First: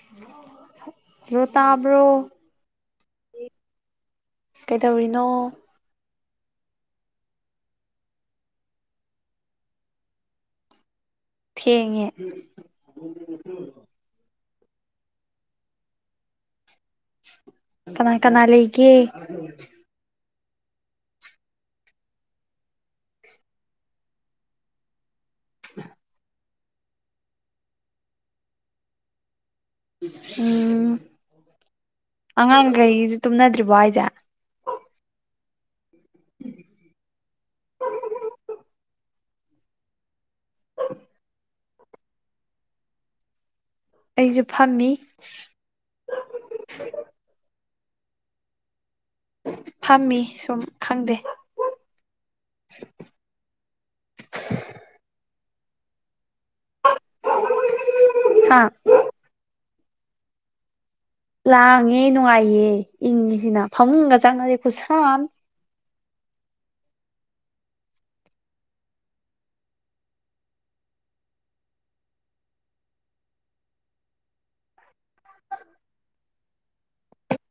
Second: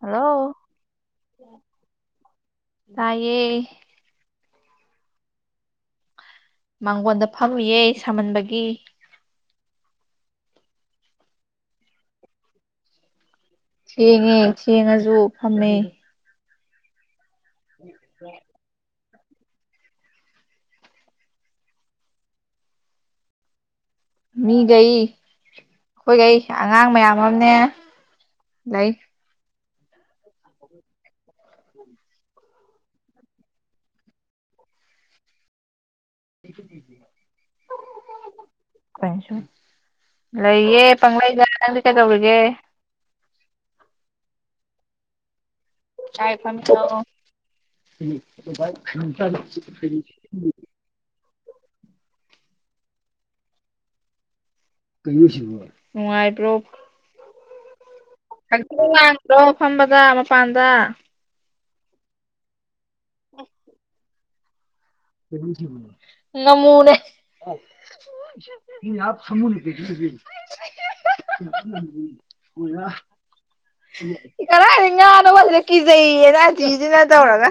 Hello ꯂꯣ ꯇꯥꯕ꯭ꯔꯣ ꯇꯥꯏꯌꯦ ꯀꯩꯗꯧꯔꯤꯅꯣ ꯃꯥꯡꯒꯣꯟꯗ ꯐꯥꯔꯨꯌꯦ ꯁꯍꯟꯕꯒꯤ ꯊꯦꯡꯉꯦ ꯊꯦꯡꯉꯦ ꯊꯦꯡꯉꯁꯨ ꯐꯝꯃꯦ ꯀꯅꯥ ꯀꯅꯥ ꯂꯩꯒꯦ ꯃꯤꯒꯩ ꯑꯩꯈꯣꯏꯒꯩ ꯑꯉꯥꯡ ꯃꯌꯥꯝ ꯑꯝꯅꯦ ꯂꯩ ꯎꯝ ꯑꯉꯥꯡꯒꯩꯖꯨ ꯇꯨꯝꯅꯗ꯭ꯔꯤꯕꯣ ꯍꯥꯏꯖꯦ [inaudible] ꯀꯣꯏꯟꯁꯨꯠ ꯂꯩꯌꯦ ꯄꯪꯪꯂꯩꯗ ꯅꯪꯗꯤ ꯀꯩꯗꯧꯔꯤꯒꯦ ꯑꯩꯖꯨ ꯐꯝꯃꯤ [unintelligible] ꯐꯝꯃꯤ ꯁꯨꯝ ꯈꯪꯗꯦ ꯀꯩꯅꯣ ꯑꯁꯤꯕꯨ ꯅꯨꯡꯉꯥꯏꯕ꯭ꯔꯣ ꯍꯥ ꯍꯥꯡꯆꯤꯡ ꯂꯥꯡꯗ꯭ꯔꯣ ꯐꯝꯕꯗ ꯃꯄꯥꯟꯗ ꯂꯥꯡꯉꯦ ꯅꯨꯡꯉꯥꯏꯌꯦ ꯏꯪꯉꯤ ꯁꯤꯅ ꯐꯃꯨꯡꯒ ꯆꯪꯒꯗꯤ ꯈꯨꯠꯁꯥꯑꯝ [unintelligible] [unintelligible] [unintelligible] ꯀꯔꯥꯏꯗꯩ ꯉꯥꯅꯣꯕ ꯑꯁꯤꯗ ꯀꯤꯖꯩꯌꯦꯅ ꯑꯇꯥꯊꯤꯖꯤꯅ ꯇꯧꯔꯒ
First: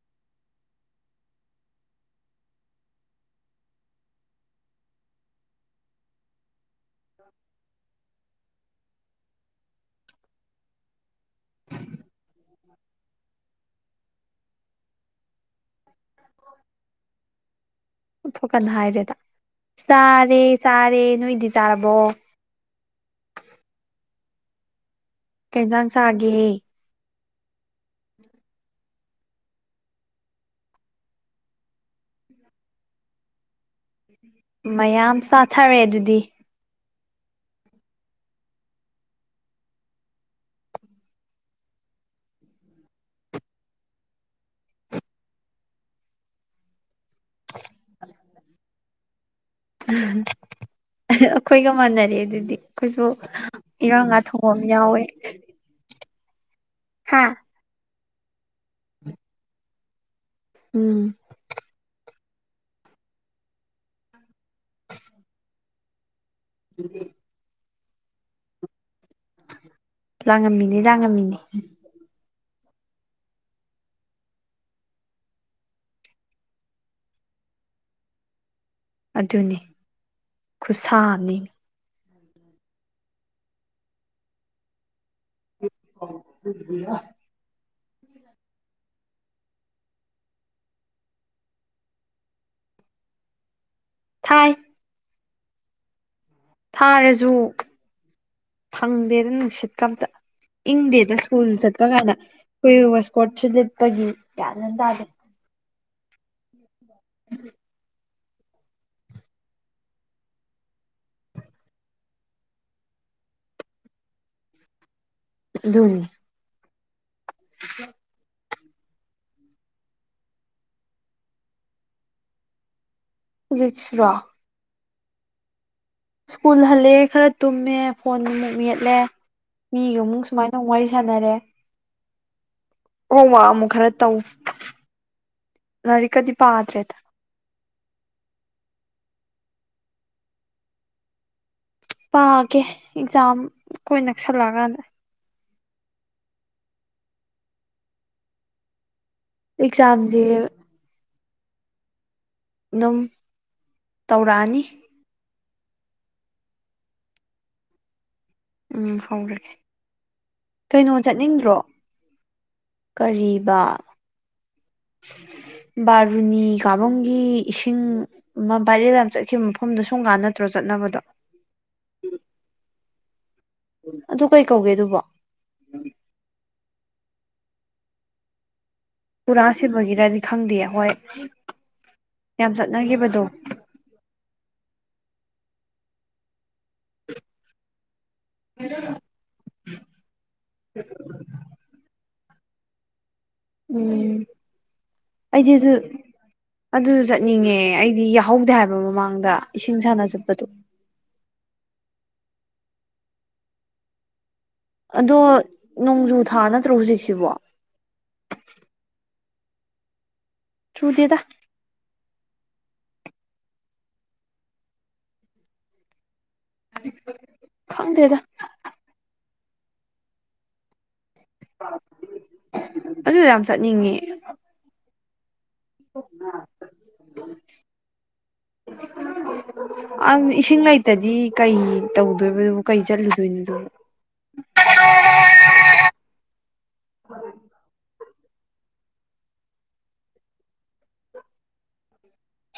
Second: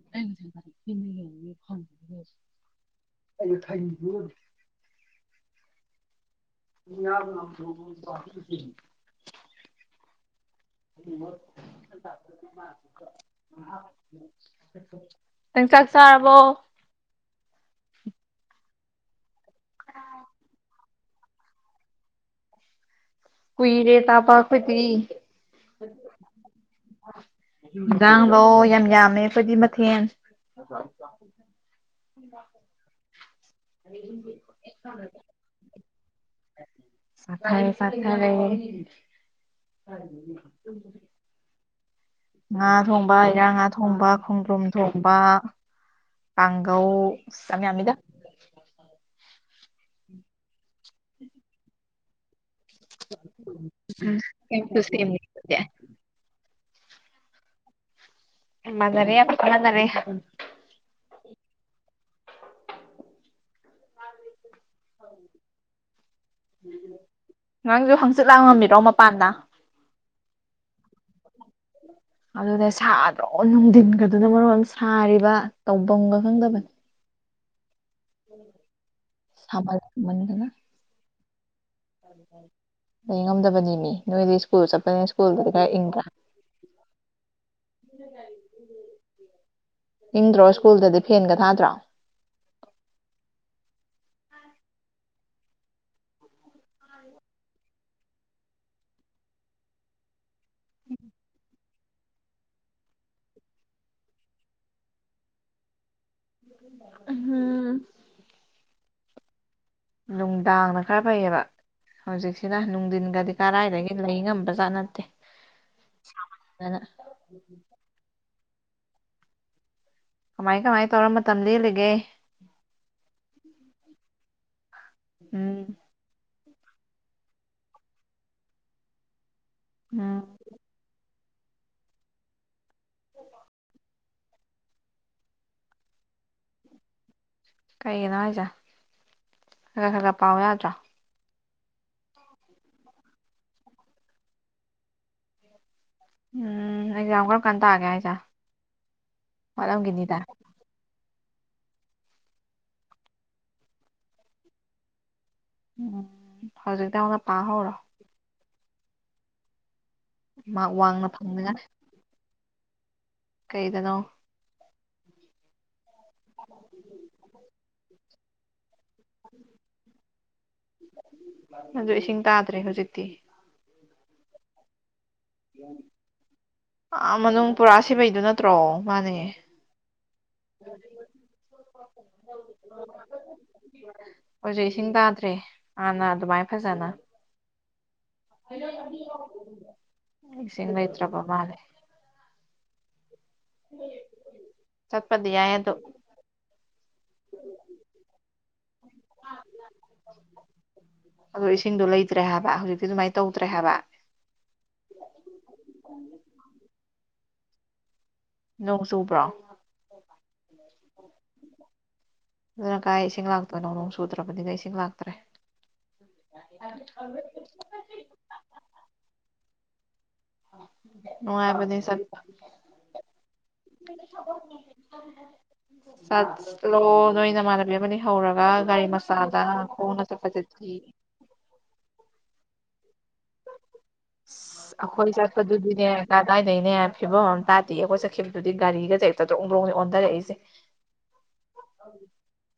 [unintelligible] [unintelligible] [unintelligible] [unintelligible] ꯅꯪ ꯆꯥꯛ ꯆꯥꯔꯕꯣ [inaudible] ꯑꯣꯟꯊꯣꯛꯀꯟ ꯍꯥꯏꯔꯦꯗ ꯆꯥꯔꯦ ꯆꯥꯔꯦ ꯅꯣꯏꯗꯤ ꯆꯥꯔꯕꯣ ꯀꯨꯏꯔꯦ ꯇꯥꯕ ꯑꯩꯈꯣꯏꯗꯤ ꯀꯩꯟꯖꯥꯟ ꯆꯥꯒꯦ ꯏꯟꯖꯥꯡꯂꯣ ꯌꯥꯝ ꯌꯥꯝꯃꯦ ꯑꯈꯣꯏꯗꯤ ꯃꯊꯦꯟ [unintelligible] [unintelligible] [unintelligible] ꯃꯌꯥꯝ ꯆꯥꯊꯔꯦ ꯑꯗꯨꯗꯤ ꯆꯊꯥꯔꯦ ꯆꯊꯥꯔꯦ [unintelligible] ꯉꯥ ꯊꯣꯡꯕ ꯏꯔꯥꯡ ꯉꯥ ꯊꯣꯡꯕ ꯈꯣꯡꯗ꯭ꯔꯨꯝ ꯊꯣꯡꯕ ꯀꯥꯡꯒꯧ ꯑꯁ ꯌꯥꯝ ꯌꯥꯝꯃꯤꯗ ꯑꯩꯈꯣꯏꯒ ꯃꯥꯟꯅꯔꯦ ꯑꯗꯨꯗꯤ ꯑꯩꯈꯣꯏꯖꯨ ꯏꯔꯥꯡ ꯉꯥ ꯊꯣꯡꯕ ꯑꯝ ꯌꯥꯎꯋꯦ [unintelligible] ꯍꯥꯥ [unintelligible] ꯎꯝ [unintelligible] ꯅꯪꯖꯨ ꯍꯪꯆꯤꯠ ꯂꯥꯡꯉꯝꯃꯤꯔꯣ ꯃꯄꯥꯟꯗ ꯂꯥꯡꯉꯝꯃꯤꯅꯤ ꯂꯥꯡꯉꯝꯃꯤꯅꯤ ꯑꯗꯨꯗ ꯁꯥꯗ꯭ꯔꯣ ꯅꯨꯡꯊꯤꯟꯒꯗꯨꯅ ꯃꯔꯣꯟꯑꯝ ꯁꯥꯔꯤꯕ ꯇꯧꯕꯝꯒ ꯈꯪꯗꯕꯅꯤ ꯁꯥꯃꯜ ꯂꯥꯛꯃꯝꯗꯅ ꯈꯨꯁꯥ ꯑꯝꯅꯦꯃꯤ ꯂꯩ ꯉꯝꯗꯕꯅꯦꯃꯤ ꯅꯣꯏꯗꯤ ꯁ꯭ꯀꯨꯜ ꯆꯠꯄꯅꯤ ꯁ꯭ꯀꯨꯜꯗꯗꯤ ꯈꯔ ꯏꯪꯕ꯭ꯔꯥ ꯏꯪꯗ꯭ꯔꯣ ꯁ꯭ꯀꯨꯜꯗꯗꯤ ꯐꯦꯟꯒ ꯊꯥꯗ꯭ꯔꯣ ꯊꯥꯏ ꯊꯥꯔꯖꯨ ꯐꯪꯗꯦꯗ ꯅꯨꯡꯁꯤꯠꯀ ꯑꯝꯇ ꯏꯪꯗꯦꯗ ꯁ꯭ꯀꯨꯜ ꯆꯠꯄ ꯀꯥꯏꯅ ꯑꯩꯈꯣꯏ ꯋꯁꯀꯣꯔꯠꯁꯨ ꯂꯤꯠꯄꯒꯤ ꯒ꯭ꯌꯥꯟ ꯃꯦꯟꯑꯝ ꯇꯥꯗꯦ [inaudible] [inaudible] ꯅꯨꯡꯗꯥꯡꯅ ꯈꯔ ꯐꯩꯌꯦꯕ ꯍꯧꯖꯤꯛꯁꯤꯅ ꯅꯨꯡꯊꯤꯟꯒꯗꯤ ꯀꯔꯥꯏꯗꯒꯤ ꯂꯩ ꯉꯝꯕ ꯆꯥꯠ ꯅꯠꯇꯦ ꯙꯣꯅꯤ ꯑ ꯎ ꯀꯃꯥꯏ ꯀꯃꯥꯏ ꯇꯧꯔ ꯃꯇꯝ ꯂꯦꯜꯂꯤꯒꯦ ꯍꯧꯖꯤꯛꯁꯤꯔꯣ ꯎꯝ ꯁ꯭ꯀꯨꯜ ꯍꯜꯂꯦ ꯈꯔ ꯇꯨꯝꯃꯦ ꯐꯣꯟꯃꯨꯛ ꯃꯦꯠꯂꯦ ꯃꯤꯒ ꯎꯝ ꯑꯃꯨꯛ ꯁꯨꯃꯥꯏꯅ ꯋꯥꯔꯤ ꯁꯥꯟꯅꯔꯦ ꯍ ꯋꯥ ꯑꯃꯨꯛ ꯈꯔ ꯇꯧ ꯂꯥꯏꯔꯤꯛꯀꯗꯤ ꯄꯥꯗ꯭ꯔꯦꯗ ꯀꯩꯒꯤꯅꯣ ꯍꯥꯏꯁꯦ ꯈ ꯈꯔ ꯈꯔ ꯈꯔ ꯄꯥꯎ ꯌꯥꯗ꯭ꯔꯣ ꯄꯥꯒꯦ ꯑꯦꯛꯖꯥꯝ ꯀꯣꯏ ꯅꯛꯁꯜꯂꯛꯑꯀꯥꯟꯗ ꯎꯝ ꯑꯦꯛꯖꯥꯝ ꯀꯔꯝ ꯀꯥꯟ ꯇꯥꯛꯑꯒꯦ ꯍꯥꯏꯁꯦ ꯋꯥꯠꯂꯝꯈꯤꯅꯤꯗ ꯑꯦꯛꯖꯥꯝꯁꯦ ꯑꯗꯨꯝ ꯇꯧꯔꯛꯑꯅꯤ ꯎꯝ ꯍꯧꯖꯤꯛ ꯇꯃꯅ ꯄꯥ ꯍꯣꯔꯣ ꯎꯝ ꯍꯧꯔꯒꯦ ꯃꯥꯔꯛ ꯀꯩꯅꯣ ꯋꯥꯡꯅ ꯆꯠꯅꯤꯡꯗ꯭ꯔꯣ ꯐꯪꯅꯤꯉꯥꯏ ꯀꯔꯤꯕ ꯀꯩꯗꯅꯣ ꯕꯥꯔꯨꯅꯤ ꯀꯥꯕꯨꯡꯒꯤ ꯏꯁꯤꯡ ꯃꯥ ꯚꯥꯏꯔꯦꯟ ꯌꯥꯝ ꯆꯠꯈꯤꯕ ꯃꯐꯝꯗꯣ ꯁꯨꯡ ꯀꯥꯟ ꯅꯠꯇ꯭ꯔꯣ ꯆꯠꯅꯕꯗꯣ ꯑꯗꯨ ꯏꯁꯤꯡ ꯇꯥꯗ꯭ꯔꯦ ꯍꯧꯖꯤꯛꯇꯤ ꯑꯗꯨ ꯀꯩ ꯀꯧꯒꯦ ꯑꯗꯨꯕꯣ ꯑꯥ ꯃꯅꯨꯡ ꯄꯨꯔꯥ ꯁꯤꯕꯩꯗꯨꯅ ꯑ꯭ꯔꯣ ꯃꯥꯅꯦ ꯄꯨꯔꯥ ꯁꯤꯕꯒꯤꯔꯗꯤ ꯈꯪꯗꯦ ꯍꯣꯏ ꯌꯥꯝ ꯆꯠꯅꯈꯤꯕꯗꯣ ꯍꯧꯖꯤꯛ ꯏꯁꯤꯡ ꯇꯥꯗ꯭ꯔꯦ ꯍꯥꯟꯅ ꯑꯗꯨꯃꯥꯏ ꯐꯖꯅ ꯏꯁꯤꯡ ꯂꯩꯇ꯭ꯔꯕ ꯃꯥꯂ ꯎꯝ ꯆꯠꯄꯗꯤ ꯌꯥꯏ ꯑꯩꯗꯤꯁꯨ ꯑꯗꯣ ꯑꯗꯨꯁꯨ ꯆꯠꯅꯤꯡꯉꯦ ꯑꯩꯗꯤ ꯌꯥꯍꯧꯗꯦ ꯍꯥꯏꯕ ꯃꯃꯥꯡꯗ ꯏꯁꯤꯡ ꯁꯥꯟꯅ ꯆꯠꯄꯗꯣ ꯑꯗꯣ ꯏꯁꯤꯡꯗꯣ ꯂꯩꯇ꯭ꯔꯦ ꯍꯥꯏꯕ ꯍꯧꯖꯤꯛꯇꯤ ꯑꯗꯨꯃꯥꯏꯅ ꯇꯧꯗ꯭ꯔꯦ ꯍꯥꯏꯕ ꯑꯗꯣ ꯅꯣꯡꯖꯨ ꯊꯥ ꯅꯠꯇ꯭ꯔꯣ ꯍꯧꯖꯤꯛꯁꯤꯕꯣ ꯅꯣꯡ ꯆꯨꯕ꯭ꯔꯣ ꯆꯨꯗꯦꯗ ꯑꯗꯨꯅ ꯀꯥꯏ ꯏꯁꯤꯡ ꯂꯥꯛꯇꯣꯏꯅꯣ ꯅꯣꯡ ꯁꯨꯗ꯭ꯔꯕꯅꯤꯅ ꯏꯁꯤꯡ ꯂꯥꯛꯇ꯭ꯔꯦ ꯈꯪꯗꯦꯗ ꯎꯅꯨꯡ ꯍꯥꯏꯕ ꯁꯠ ꯑꯗꯨ ꯌꯥꯝ ꯆꯠꯅꯤꯡꯉꯦ ꯆꯠꯂꯣ ꯅꯣꯏ ꯅꯃꯥꯟꯅꯕꯤ ꯑꯃ ꯍꯧꯔꯒ ꯒꯥꯔꯤ ꯃꯆꯥꯗ ꯈꯣꯡꯅ ꯑꯪ ꯏꯁꯤꯡ ꯆꯠꯄꯗꯗꯤ ꯂꯩꯇꯗꯤ ꯀꯩ ꯇꯧꯗꯣꯏꯕꯗꯨꯕꯨ ꯀꯩ ꯆꯠꯂꯨꯗꯣꯏꯅꯣꯗꯣ ꯑꯁ ꯑꯩꯈꯣꯏ ꯆꯠꯄꯗꯨꯗꯤꯅꯦ ꯀꯗꯥꯏꯗꯒꯤꯅꯦ ꯐꯤꯕꯝ ꯑꯃ ꯇꯥꯇꯦ ꯑꯩꯈꯣꯏ ꯆꯠꯈꯤꯕꯗꯨꯗꯤ ꯒꯥꯔꯤꯒ ꯆ ꯆꯥꯔꯣꯛꯣꯡꯕ꯭ꯔꯣꯡꯅꯤ ꯑꯣꯟꯊꯔꯛꯏꯁꯦ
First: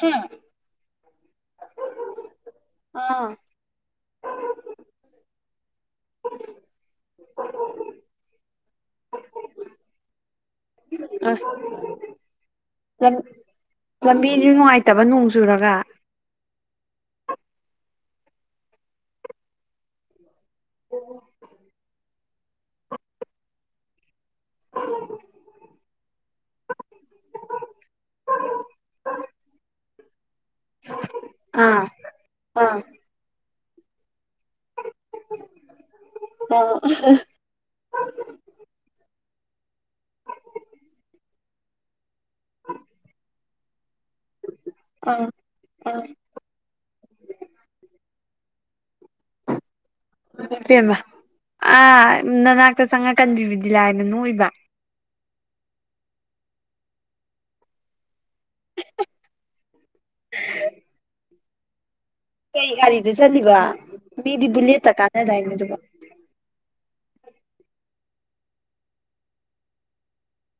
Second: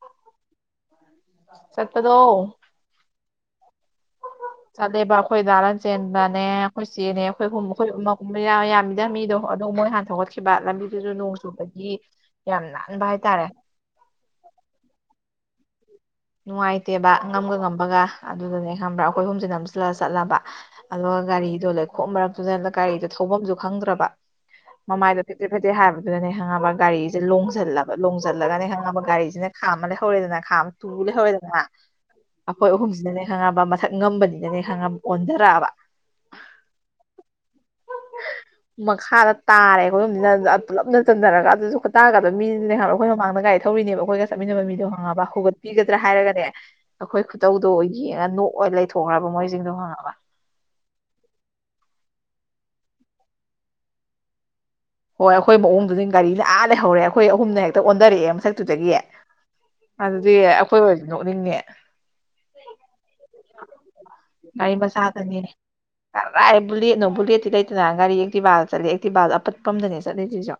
ꯍꯝ ꯆꯠꯄꯗꯣ ꯑꯥ ꯆꯠꯂꯦꯕ ꯑꯩꯈꯣꯏ ꯗꯥ ꯂꯟ ꯆꯦꯟꯕꯅꯦ ꯑꯩꯈꯣꯏ ꯆꯦꯅꯦ ꯑꯩꯈꯣꯏꯒꯨꯝꯕ ꯑꯩꯈꯣꯏ ꯑꯃꯒꯨꯝꯕ ꯗ ꯃꯤꯗꯣ ꯑꯗꯣ ꯃꯣꯏ ꯍꯥꯟꯅ ꯊꯒꯠꯈꯤꯕ ꯂꯝꯕꯤꯗꯨꯁꯨ ꯅꯣꯡ ꯆꯨꯕꯒꯤ ꯌꯥꯝ ꯅꯥꯟꯕ ꯍꯥꯏꯇꯥꯔꯦ ꯂꯝꯕꯤꯗꯨ ꯅꯨꯡꯉꯥꯏꯇꯕ ꯅꯣꯡ ꯆꯨꯔꯒ ꯅꯨꯡꯉꯥꯏꯇꯦꯕ ꯉꯝꯒ ꯉꯝꯕꯒ ꯑꯗꯨꯗꯨꯅꯦ ꯈꯪꯕ꯭ꯔꯥ ꯑꯩꯈꯣꯏ ꯍꯨꯝꯁꯤꯗ ꯅꯝꯁꯤꯜꯂ ꯆꯠꯂꯕ ꯑꯗꯨꯒ ꯒꯥꯔꯤꯗꯣ ꯂꯩꯈꯣ ꯃꯔꯛꯇꯨꯗ ꯒꯥꯔꯤꯗ ꯊꯧꯐꯝꯁꯨ ꯈꯪꯗ꯭ꯔꯕ ꯃꯃꯥꯏꯗꯣ ꯐꯦꯠꯇ꯭ꯔꯦ ꯐꯠꯇꯦ ꯍꯥꯏꯕꯗꯨꯗꯅꯦ ꯍꯪꯉꯕ ꯒꯥꯔꯤꯁꯦ ꯂꯣꯡꯁꯤꯜꯂꯕ ꯂꯣꯡꯁꯤꯜꯂꯒꯅꯦ ꯍꯪꯉꯕ ꯒꯥꯔꯤꯁꯤꯅ ꯍꯥ ꯃꯅꯦ ꯍꯣꯜꯗꯤꯅ ꯈꯥꯡ ꯇꯨꯡꯨ ꯂꯩꯍꯧꯔꯦꯗꯅ ꯑꯥ ꯑꯩꯈꯣꯏ ꯑꯥ ꯑꯍꯨꯝꯁꯤꯅꯅꯦ ꯈꯪꯉꯝꯕ ꯃꯊꯛ ꯉꯝꯕꯅꯤꯅꯅꯦ ꯈꯪꯉ ꯑꯣꯖꯔꯥꯕ ꯍ ꯃꯈꯥꯗ ꯇꯥꯔꯦ ꯑꯩꯈꯣꯏ ꯌꯣꯝꯁꯤꯅ ꯄꯨꯂꯞꯅ ꯆꯟꯊꯔꯒ ꯑꯗꯨꯁꯨ ꯈꯨꯇꯥꯔꯒꯗꯣ ꯃꯤꯅꯦꯍꯜꯔ ꯑꯩꯈꯣꯏ ꯃꯃꯥꯡꯗ ꯀꯥꯏꯗ ꯊꯧꯔꯤꯅꯦꯕ ꯑꯩꯈꯣꯏꯒ ꯆꯠꯃꯤꯟꯅ ꯃꯤꯗꯣ ꯍꯪꯉꯕ ꯍꯧꯒꯠꯄꯤꯒꯗ꯭ꯔꯥ ꯍꯥꯏꯔꯦ ꯍꯥꯏꯔꯒꯅꯦ ꯑꯩꯈꯣꯏ ꯈꯨꯇꯧꯗꯣ ꯑꯣꯏ ꯌꯦꯡꯉ ꯅꯣꯛꯑ ꯂꯩꯊꯣꯛꯈ꯭ꯔꯕ ꯃꯣꯏꯁꯤꯡꯗꯣ ꯍꯪꯉꯕ ꯦꯝꯃ ꯑꯥ ꯅꯅꯥꯛꯇ ꯆꯪꯉꯛꯀꯟꯕꯤꯕꯗꯤ ꯂꯥꯏꯅ ꯅꯣꯏꯕ ꯍꯣꯏ ꯑꯩꯈꯣꯏ ꯃꯑꯣꯡꯗꯨꯗꯤ ꯒꯥꯔꯤ ꯂꯥ ꯂꯩꯍꯧꯔꯦ ꯑꯩꯈꯣꯏ ꯑꯍꯨꯝꯅ ꯍꯦꯛꯇ ꯑꯣꯟꯔꯛꯑꯦ ꯃꯊꯛꯇꯨꯗꯒꯤ ꯑꯗꯨꯗꯤ ꯑꯩꯈꯣꯏ ꯑꯣꯏꯔꯗꯤ ꯅꯣꯛꯅꯤꯡꯅꯦ ꯀꯩ ꯒꯥꯔꯤꯗ ꯆꯠꯂꯤꯕ ꯃꯤꯗꯤ ꯒꯥꯔꯤ ꯕꯨꯂꯦꯠꯇ ꯃꯆꯥꯗꯅꯦ ꯀꯥꯟꯅꯗꯥꯏꯅꯦ ꯑꯗꯨꯒ ꯀꯔꯥꯏ ꯕꯨꯂꯦꯠꯣ ꯕꯨꯂꯦꯠꯇꯤ ꯂꯩꯇꯅ ꯒꯥꯔꯤ ꯑꯦꯛꯇꯤꯕꯥꯜꯗ ꯆꯠꯂꯤꯦ ꯑꯦꯛꯇꯤꯕꯥꯜ ꯑꯄꯠꯄ ꯑꯃꯗꯅꯦ ꯆꯠꯂꯤꯁꯤꯁꯨ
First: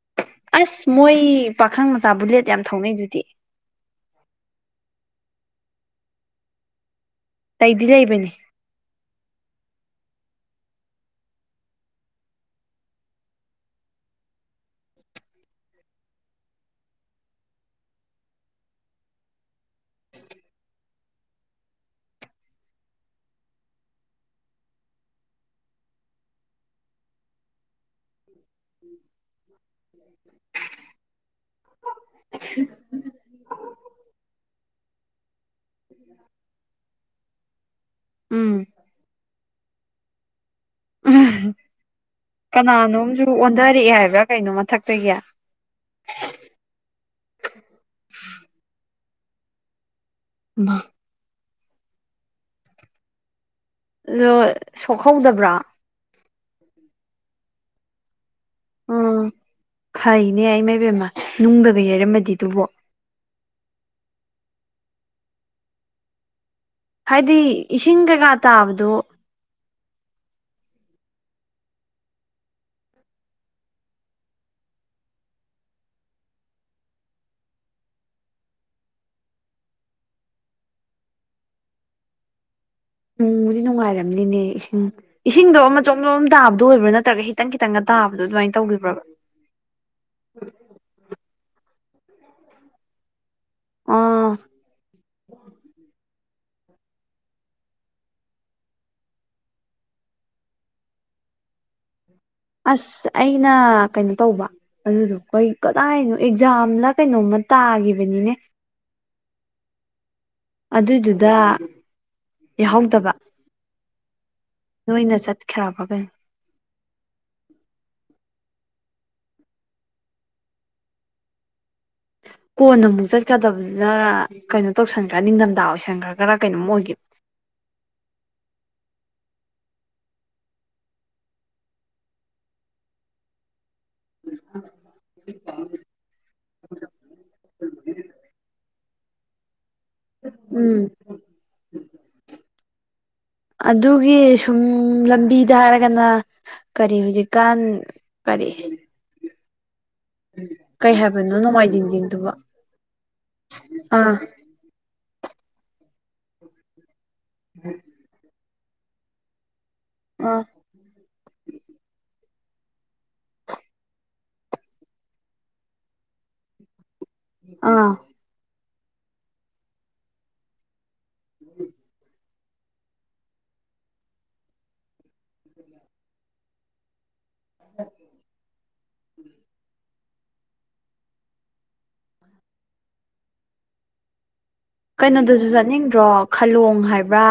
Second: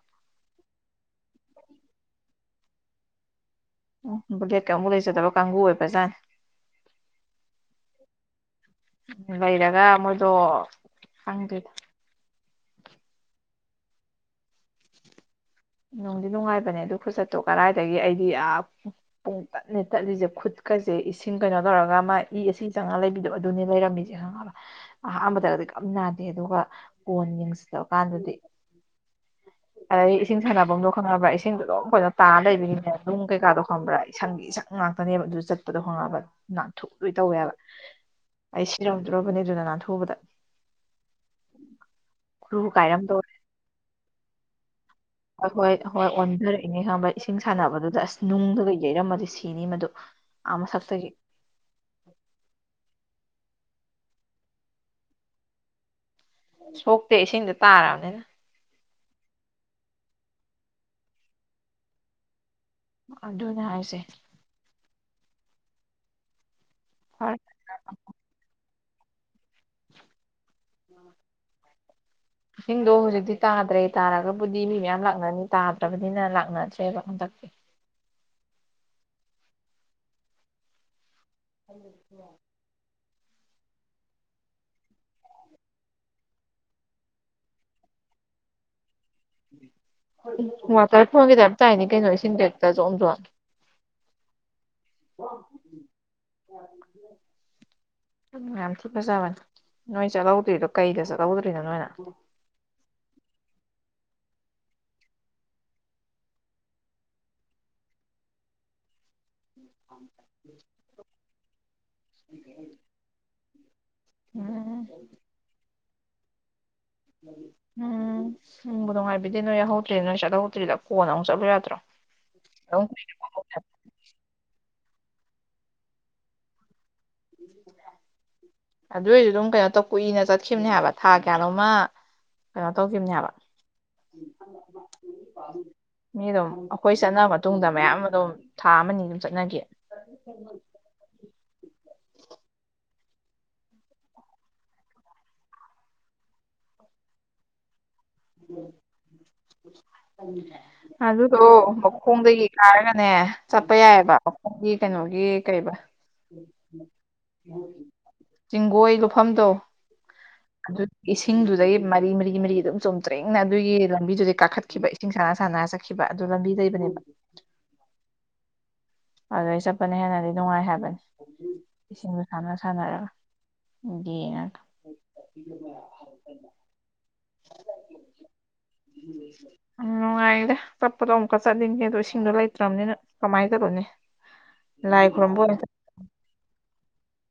ꯑꯁ ꯃꯣꯏ ꯄꯥꯈꯪ ꯃꯆꯥ ꯕꯨꯂꯦꯠ ꯌꯥꯝ ꯊꯧꯅꯩꯗꯨꯗꯤ ꯑꯣ ꯕꯨꯂꯦꯠꯀ ꯑꯃꯕꯨꯛ ꯂꯩꯖꯗꯕ ꯀꯥꯡꯕꯨ ꯑꯣꯏꯕꯖꯥꯠꯅꯦ ꯇꯇꯩꯗꯤ ꯂꯩꯕꯅꯤ ꯎ ꯂꯩꯔꯒ ꯃꯣꯏꯗꯣ ꯍꯪꯗꯦꯗ ꯅꯨꯡꯗꯤ ꯅꯨꯡꯉꯥꯏꯕꯅꯦ ꯑꯗꯨ ꯈꯨꯆꯠꯇꯣ ꯀꯔꯏꯗꯒꯤ ꯑꯩꯗꯤ ꯄꯨꯡ ꯇꯠꯅꯦ ꯇꯠꯂꯤꯁꯦ ꯈꯨꯠꯀꯁꯦ ꯏꯁꯤꯡ ꯀꯩꯅꯣ ꯇꯧꯔꯒ ꯃꯥ ꯏꯁꯤꯡ ꯆꯥꯉꯥ ꯂꯩꯕꯤꯗꯣ ꯑꯗꯨꯅꯤ ꯂꯩꯔꯝꯃꯤꯁꯦ ꯈꯪꯉꯕ ꯑꯍꯥꯟꯕꯗꯒꯗꯤ ꯀꯞ ꯅꯥꯗꯦ ꯑꯗꯨꯒ ꯀꯣꯟ ꯌꯦꯡꯁꯤꯜꯂꯕ ꯀꯥꯟꯗꯗꯤ ꯑꯗꯩ ꯏꯁꯤꯡ ꯁꯥꯟꯅꯐꯝꯗꯣ ꯈꯪꯅꯕ꯭ꯔꯥ ꯏꯁꯤꯡꯗꯣ ꯑꯗꯨꯝ ꯐꯖꯅ ꯇꯥꯅ ꯂꯩꯕꯒꯤꯅꯦ ꯑꯗꯨꯝ ꯀꯩꯀꯥꯗꯣ ꯈꯪꯕ꯭ꯔꯥ ꯏꯁꯪꯒꯤ ꯏꯁꯪ ꯉꯥꯛꯇꯅꯦꯕ ꯑꯗꯨ ꯆꯠꯄꯗꯣ ꯍꯣꯡꯉꯛꯑꯕ ꯅꯥꯊꯣꯛ ꯂꯣꯏ ꯇꯧꯋꯦꯕ ꯎꯝ ꯑꯩ ꯁꯤꯔꯝꯗ꯭ꯔꯕꯅꯤ ꯑꯗꯨꯅ ꯅꯥꯟꯊꯨꯕꯗ ꯎ ꯈꯨꯔꯨ ꯀꯅꯥꯅꯣꯝꯁꯨ ꯀꯥꯏꯔꯝꯗꯧꯔꯦ ꯑꯣꯟꯊꯔꯛꯑꯦ ꯍꯥꯏꯕ꯭ꯔꯥ ꯀꯩꯅꯣ ꯃꯊꯛꯇꯒꯤ ꯍ ꯍꯣꯏ ꯍꯣꯏ ꯑꯣꯟꯊꯔꯛꯏꯅꯦ ꯈꯪꯕ ꯏꯁꯤꯡ ꯁꯥꯟꯅꯕꯗꯨꯗ ꯑꯁ ꯅꯨꯡꯗꯨꯒ ꯌꯩꯔꯝꯃꯗꯤ ꯁꯤꯅꯤ ꯃꯗꯨ ꯑꯃ ꯑꯗꯣ ꯁꯇꯒꯤ ꯑꯗꯣ ꯁꯣꯛꯍꯧꯗꯕ꯭ꯔꯣ ꯁꯣꯛꯇꯦ ꯏꯁꯤꯡꯗ ꯇꯥꯔꯕꯅꯤꯅ ꯎꯝ ꯐꯩꯅꯦ ꯑꯩ ꯃꯥꯏꯕꯦꯝꯃ ꯅꯨꯡꯗꯒ ꯌꯩꯔꯝꯃꯗꯤꯗꯨꯕꯣ ꯑꯗꯨꯅꯦ ꯍꯥꯏꯁꯦ ꯍꯥꯏꯗꯤ ꯐꯔꯦ ꯏꯁꯤꯡ ꯀꯩꯀꯥ ꯇꯥꯕꯗꯣ ꯎꯝ [unintelligible] ꯏꯁꯤꯡꯗꯣ ꯍꯧꯖꯤꯛꯇꯤ ꯇꯥꯗ꯭ꯔꯦ ꯇꯥꯔꯒꯕꯨꯗꯤ ꯃꯤ ꯃꯌꯥꯝ ꯂꯥꯛꯅꯅꯤ ꯇꯥꯗ꯭ꯔꯕꯅꯤꯅ ꯂꯥꯛꯅꯁꯦꯕ ꯍꯟꯗꯛꯇꯤ ꯀꯗꯃꯣ ꯅꯣꯡꯕꯨꯗꯤ ꯅꯨꯡꯉꯥꯏꯔꯝꯅꯤꯅꯦ ꯏꯁꯤꯡ ꯏꯁꯤꯡꯗꯣ ꯑꯃ ꯑꯆꯣꯝ ꯑꯆꯝ ꯇꯥꯕꯗ ꯑꯣꯏꯕ꯭ꯔꯥ ꯅꯠꯇ꯭ꯔꯒ ꯍꯈꯤꯇꯪ ꯈꯤꯇꯪꯒ ꯇꯥꯕꯗꯣ ꯑꯗꯨꯃꯥꯏꯅ ꯇꯧꯈꯤꯕ꯭ꯔꯣꯕ ꯎ ꯋꯥꯇ ꯐꯣꯡꯒꯦꯗ ꯍꯥꯏꯝꯇꯥꯏꯅꯤ ꯀꯩꯅꯣ ꯏꯁꯤꯡ ꯀꯦꯛꯇ ꯆꯣꯡꯝ ꯆꯦ ꯑꯥ ꯎ ꯌꯥꯝ ꯊꯨ ꯐꯖꯕꯅꯦ ꯅꯣꯏ ꯆꯠꯍꯧꯗ꯭ꯔꯤꯗꯣ ꯀꯩꯗ ꯆꯠꯍꯧꯗ꯭ꯔꯤꯅꯣ ꯅꯣꯏꯅ ꯑꯁ ꯑꯩꯅ ꯀꯩꯅꯣ ꯇꯧꯕ ꯑꯗꯨꯗꯣ ꯀꯩ ꯀꯗꯥꯏꯅꯣ ꯑꯦꯛꯖꯥꯝꯅ ꯀꯩꯅꯣꯝꯃ ꯇꯥꯒꯤꯈꯤꯕꯅꯤꯅꯦ ꯎ ꯑꯗꯨꯏꯗꯨꯗ ꯌꯥꯍꯧꯗꯕ ꯎꯝ ꯅꯣꯏꯅ ꯆꯠꯈ꯭ꯔꯕꯒꯩꯅꯣ ꯎꯝ ꯎꯪꯕꯨ ꯅꯨꯡꯉꯥꯏꯕꯤꯗꯤ ꯅꯣꯏ ꯌꯥꯎꯍꯧꯗ꯭ꯔꯦ ꯅꯣꯏ ꯆꯠꯊꯍꯧꯗ꯭ꯔꯤꯗ ꯀꯣꯟꯅ ꯑꯃꯨꯛ ꯆꯠꯂꯨ ꯌꯥꯗ꯭ꯔꯣ ꯑꯗꯨꯝ ꯀꯣꯟ ꯑꯃꯨꯛ ꯆꯠꯀꯗꯕꯅꯤꯅ ꯀꯩꯅꯣ ꯇꯧꯁꯟꯈ꯭ꯔꯥ ꯅꯤꯡꯊꯝꯊꯥ ꯑꯣꯏꯁꯟꯈ꯭ꯔꯥꯒꯔꯥ ꯀꯩꯅꯣꯝ ꯑꯣꯏꯈꯤꯕ [unintelligible] ꯑꯗꯨꯏꯁꯨ ꯑꯗꯨꯝ ꯀꯩꯅꯣ ꯇꯧ ꯀꯨꯏꯅ ꯆꯠꯈꯤꯕꯅꯦ ꯍꯥꯏꯕ ꯊꯥ ꯀꯌꯥꯅꯣꯝꯃ ꯀꯩꯅꯣ ꯇꯧꯈꯤꯕꯅꯦꯕ ꯃꯤ ꯑꯗꯨꯝ ꯑꯩꯈꯣꯏ ꯆꯠꯅ ꯃꯇꯨꯡꯗ ꯃꯌꯥꯝ ꯑꯗꯨꯝ ꯊꯥ ꯑꯃꯅꯤ ꯑꯗꯨꯝ ꯆꯠꯅꯈꯤ ꯎꯝ [unintelligible] ꯑꯗꯨꯒꯤ ꯁꯨꯝ ꯂꯝꯕꯤꯗ ꯍꯥꯏꯔꯒꯅ ꯀꯔꯤ ꯍꯧꯖꯤꯛꯀꯥꯟ ꯀꯔꯤ [unintelligible] ꯀꯩ ꯍꯥꯏꯕꯅꯣ ꯑꯗꯨꯗꯣ ꯅꯣꯡꯃꯥꯏꯖꯤꯡ ꯆꯤꯡꯗꯨꯕ ꯃꯈꯣꯡꯗꯒꯤ ꯀꯥꯔꯒꯅꯦ ꯆꯠꯄ ꯑꯥ ꯌꯥꯏꯑꯦꯕ ꯑꯩꯒꯤ ꯀꯩꯅꯣꯒꯤ ꯀꯩꯕ ꯑꯝ ꯆꯤꯡꯒꯣꯏ ꯂꯨꯐꯝꯗꯣ ꯑꯥ ꯑꯗꯨ ꯏꯁꯤꯡꯗꯨꯗꯒꯤ ꯃꯔꯤ ꯃꯔꯤ ꯃꯔꯤ ꯑꯗꯨꯝ ꯆꯣꯡꯊ ꯭ꯇꯔꯦꯡꯅ ꯑꯗꯨꯒꯤ ꯂꯝꯕꯤꯗꯨꯗꯩ ꯀꯥꯈꯠꯈꯤꯕ ꯏꯁꯤꯡ ꯁꯥꯟꯅ ꯁꯥꯟꯅ ꯆꯠꯈꯤꯕ ꯑꯗꯨ ꯂꯝꯕꯤ ꯂꯩꯕꯅꯦꯕ ꯑꯥ ꯑꯗꯨ ꯑꯩ ꯆꯠꯄꯅ ꯍꯦꯟꯅꯗꯤ ꯅꯨꯡꯉꯥꯏ ꯍꯥꯏꯕꯅꯦ ꯏꯁꯤꯡꯗꯨ ꯁꯥꯟꯅ ꯁꯥꯟꯅꯔꯒ [inaudible] [unintelligible] ꯅꯨꯡꯉꯥꯏꯗ ꯆꯠꯄꯗꯣ ꯑꯃꯨꯛꯀ ꯆꯠꯅꯤꯡꯉꯦ ꯑꯗꯣ ꯏꯁꯤꯡꯗꯣ ꯂꯩꯇ꯭ꯔꯕꯅꯤꯅ ꯀꯃꯥꯏꯅ ꯇꯧꯔꯣꯅꯦ ꯀꯩꯅꯣꯗꯨꯁꯨ ꯆꯠꯅꯤꯡꯗ꯭ꯔꯣ ꯈꯥꯂꯣꯡ ꯍꯥꯏꯕ꯭ꯔꯥ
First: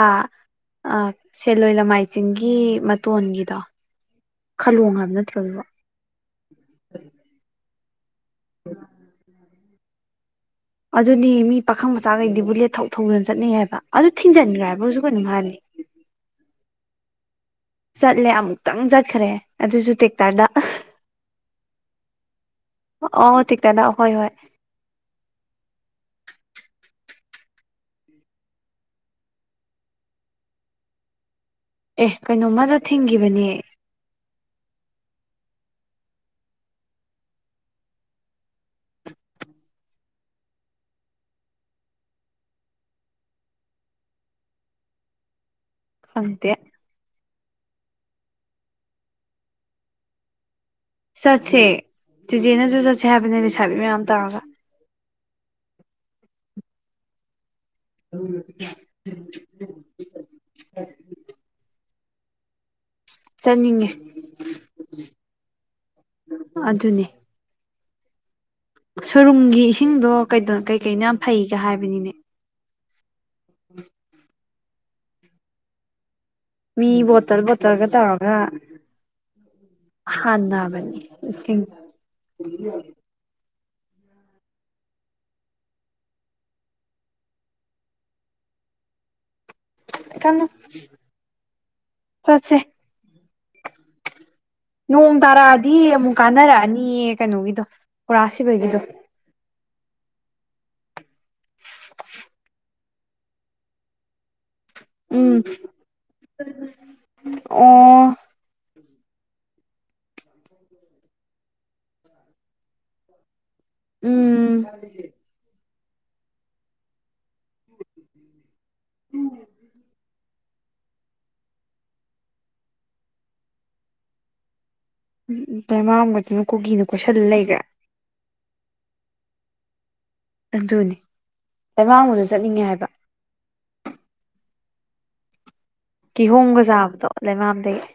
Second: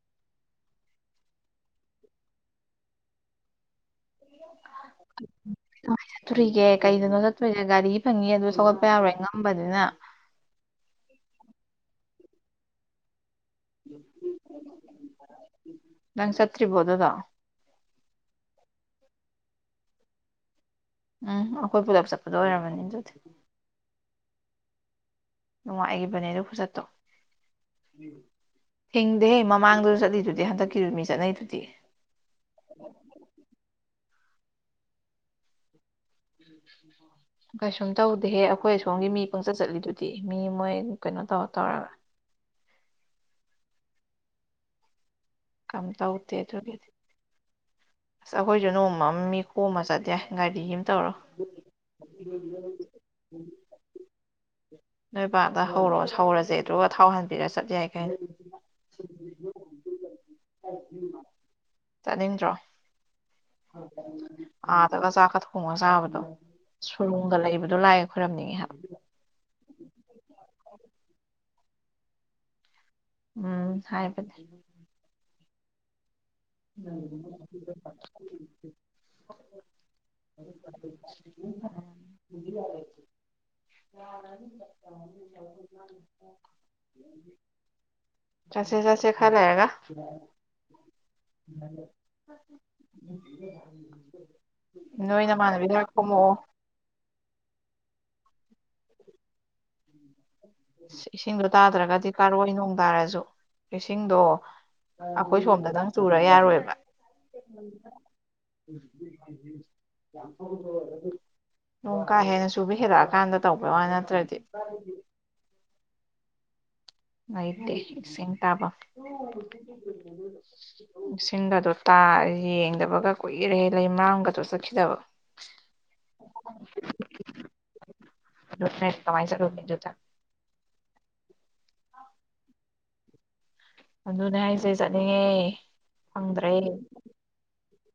ꯑꯥ ꯁꯦꯜꯂꯣꯏ ꯂꯃꯥꯏ ꯆꯤꯡꯒꯤ ꯃꯇꯣꯟꯒꯤꯗꯣ ꯈꯂꯣꯡꯕ ꯅꯠꯇꯔꯣ ꯑꯗꯨꯕꯣ ꯀꯃꯥꯏꯅ ꯆꯠꯇꯣꯔꯤꯒꯦ ꯀꯩꯗꯅꯣ ꯆꯠꯇꯣꯔꯤꯁꯦ ꯒꯥꯔꯤ ꯐꯪꯉꯤ ꯑꯗꯨ ꯊꯧꯒꯠꯄ ꯌꯥꯔꯣꯏ ꯉꯝꯕꯅꯤꯅ ꯑꯗꯨꯗꯤ ꯃꯤ ꯄꯥꯈꯪ ꯃꯆꯥꯈꯩꯗꯤ ꯕꯨꯂꯦꯠ ꯊꯧ ꯊꯧꯗꯨꯅ ꯆꯠꯅꯩ ꯍꯥꯏꯕ ꯑꯗꯨ ꯊꯤꯟꯖꯤꯟꯈ꯭ꯔꯦ ꯍꯥꯏꯕꯁꯨ ꯀꯩꯅꯣꯝ ꯍꯥꯏꯕꯅꯦ ꯅꯪ ꯆꯠꯇꯔꯤꯕꯣ ꯑꯗꯨꯗꯣ ꯆꯠꯂꯦ ꯑꯃꯨꯛꯇꯪ ꯆꯠꯈ꯭ꯔꯦ ꯑꯗꯨꯁꯨ ꯇꯦꯛꯇꯔꯗ ꯎꯝ ꯑꯩꯈꯣꯏ ꯄꯨꯂꯞ ꯆꯠꯄꯗꯣ ꯑꯣꯏꯔꯝꯃꯅꯤ ꯑꯗꯨ ꯇꯅ ꯍꯣꯏ ꯍꯣꯏ ꯅꯨꯡꯉꯥꯏꯈꯤꯕꯅꯦ ꯑꯗꯨ ꯈꯨꯖꯠꯇꯣ ꯊꯤꯡꯗꯦꯍꯦ ꯃꯃꯥꯡꯗꯨꯁꯨ ꯆꯠꯂꯤꯗꯨꯗꯤ ꯍꯟꯗꯛꯀꯤꯁꯨ ꯃꯤ ꯆꯠꯅꯩꯗꯨꯗꯤ ꯑꯦ ꯀꯩꯅꯣ ꯃꯥꯁꯨ ꯊꯤꯡꯈꯤꯕꯅꯦ [unintelligible] ꯀꯩꯁꯨꯝ ꯇꯧꯗꯦꯍꯦ ꯑꯩꯈꯣꯏ ꯑ ꯁꯣꯝꯒꯤ ꯃꯤ ꯄꯪꯆꯠ ꯆꯠꯂꯤꯗꯨꯗꯤ ꯃꯤ ꯃꯣꯏ ꯀꯩꯅꯣ ꯇꯧꯔ ꯇꯧꯔꯒ ꯀꯦꯝ ꯇꯧꯇꯦ ꯈꯪꯗꯦ ꯑꯗꯨꯒꯤꯗꯤ ꯑꯁ ꯑꯩꯈꯣꯏꯁꯨ ꯅꯣꯡꯃ ꯃꯤ ꯈꯣꯝꯃ ꯆꯠ ꯌꯥꯢ ꯒꯥꯔꯤ ꯇꯧꯔꯣ ꯆꯠꯁꯦ ꯆꯤꯆꯦꯅꯁꯨ ꯆꯠꯁꯦ ꯍꯥꯏꯕꯅꯦ ꯁꯥꯕꯤ ꯃꯌꯥꯝ ꯇꯧꯔꯒ ꯅꯣꯏꯕꯥꯗ ꯍꯧꯔꯣ ꯍꯧꯔꯁꯦ ꯑꯗꯨꯒ ꯊꯥꯎ ꯍꯟꯕꯤꯔ ꯆꯠ ꯌꯥꯏ ꯀꯩꯅꯣ ꯆꯠꯅꯤꯡꯗ꯭ꯔꯣ ꯆꯠꯅꯤꯡꯉꯦ ꯑꯥꯗꯒ ꯆꯥꯛꯀ ꯊꯣꯡꯉꯒ ꯆꯥꯕꯗꯣ ꯑꯗꯨꯅꯦ ꯒ ꯂꯩꯕꯗꯣ ꯂꯥꯢꯒ ꯈꯣꯏꯔꯝꯅꯤꯡꯉꯦ ꯍꯥꯏ ꯁꯣꯔꯨꯝꯒꯤ ꯏꯁꯤꯡꯗꯣ ꯀꯩꯀꯩꯅ ꯌꯥꯝ ꯐꯩꯒ ꯍꯥꯏꯕꯅꯤꯅꯦ ꯎꯝ ꯍꯥꯏꯕꯅꯦ ꯃꯤ ꯕꯣꯇꯜ ꯕꯣꯇꯜꯒ ꯇꯧꯔꯒ ꯍꯥꯟꯅꯕꯅꯦ ꯢꯁꯤꯡ [unintelligible] ꯆꯠꯁꯦ ꯆꯠꯁꯦ ꯈꯔ ꯂꯩꯔꯒ ꯀꯅꯣ [inaudible] ꯅꯣꯏ ꯅꯃꯥꯟꯅꯕꯤ ꯗꯤ ꯈꯔ ꯑꯃꯨꯛ ꯈꯣꯝꯃꯛꯑꯣ ꯀꯥꯟꯅꯔꯛꯑꯅꯤꯌꯦ ꯀꯩꯅꯣꯒꯤꯗꯣ ꯄꯨꯔꯥ ꯁꯤꯕꯒꯤꯗꯣ ꯏꯁꯤꯡꯗꯣ ꯇꯥꯗ꯭ꯔꯒꯗꯤ ꯀꯥꯔꯣꯏ ꯅꯣꯡ ꯇꯥꯔꯁꯨ ꯏꯁꯤꯡꯗꯣ ꯎꯝ ꯑꯩꯈꯣꯏ ꯁꯣꯝꯗ ꯅꯪ ꯆꯨꯔ ꯌꯥꯔꯣꯏꯕ ꯑꯣ ꯅꯣꯡ ꯀꯥ ꯍꯦꯟꯅ ꯁꯨꯕ ꯍꯦꯜꯂꯛꯑꯀꯥꯟꯗ ꯇꯧꯕꯩ ꯋꯥ ꯅꯠꯇ꯭ꯔꯗꯤ ꯎꯝ ꯂꯩꯏꯇꯦ ꯏꯁꯤꯡꯇꯥꯕ ꯏꯁꯤꯡꯒꯗꯣ ꯇꯥ ꯌꯦꯡꯗꯕꯒ ꯀꯨꯏꯔꯦ ꯂꯩꯃꯥꯡꯝꯒꯗꯣ ꯆꯠꯈꯤꯗꯕ ꯎꯝ ꯇ°ꯟꯕꯥꯡꯕꯗꯨꯅꯥ ꯀꯣꯀꯤꯅ ꯀꯣꯏꯁꯜꯂ ꯂꯩꯈ꯭ꯔ° ꯀꯃꯥꯏꯅꯥ ꯆꯠꯔꯨꯅꯤ ꯑꯗꯨꯗꯥ ꯑꯗꯨꯅꯤ ꯇ°ꯡꯕꯥꯡꯕꯗꯨ ꯆꯠꯅꯤꯡꯉꯦ ꯍꯥꯏꯕ ꯑꯗꯨꯅꯤ ꯑꯥꯏꯁꯦ ꯆꯠꯅꯤꯡꯉꯦ꯫ ꯐꯪꯗ꯭ꯔꯦ ꯀꯤꯍꯣꯝꯒꯥ ꯆꯥꯕꯗꯨ ꯂꯩꯃꯥꯝꯗꯒꯤ꯫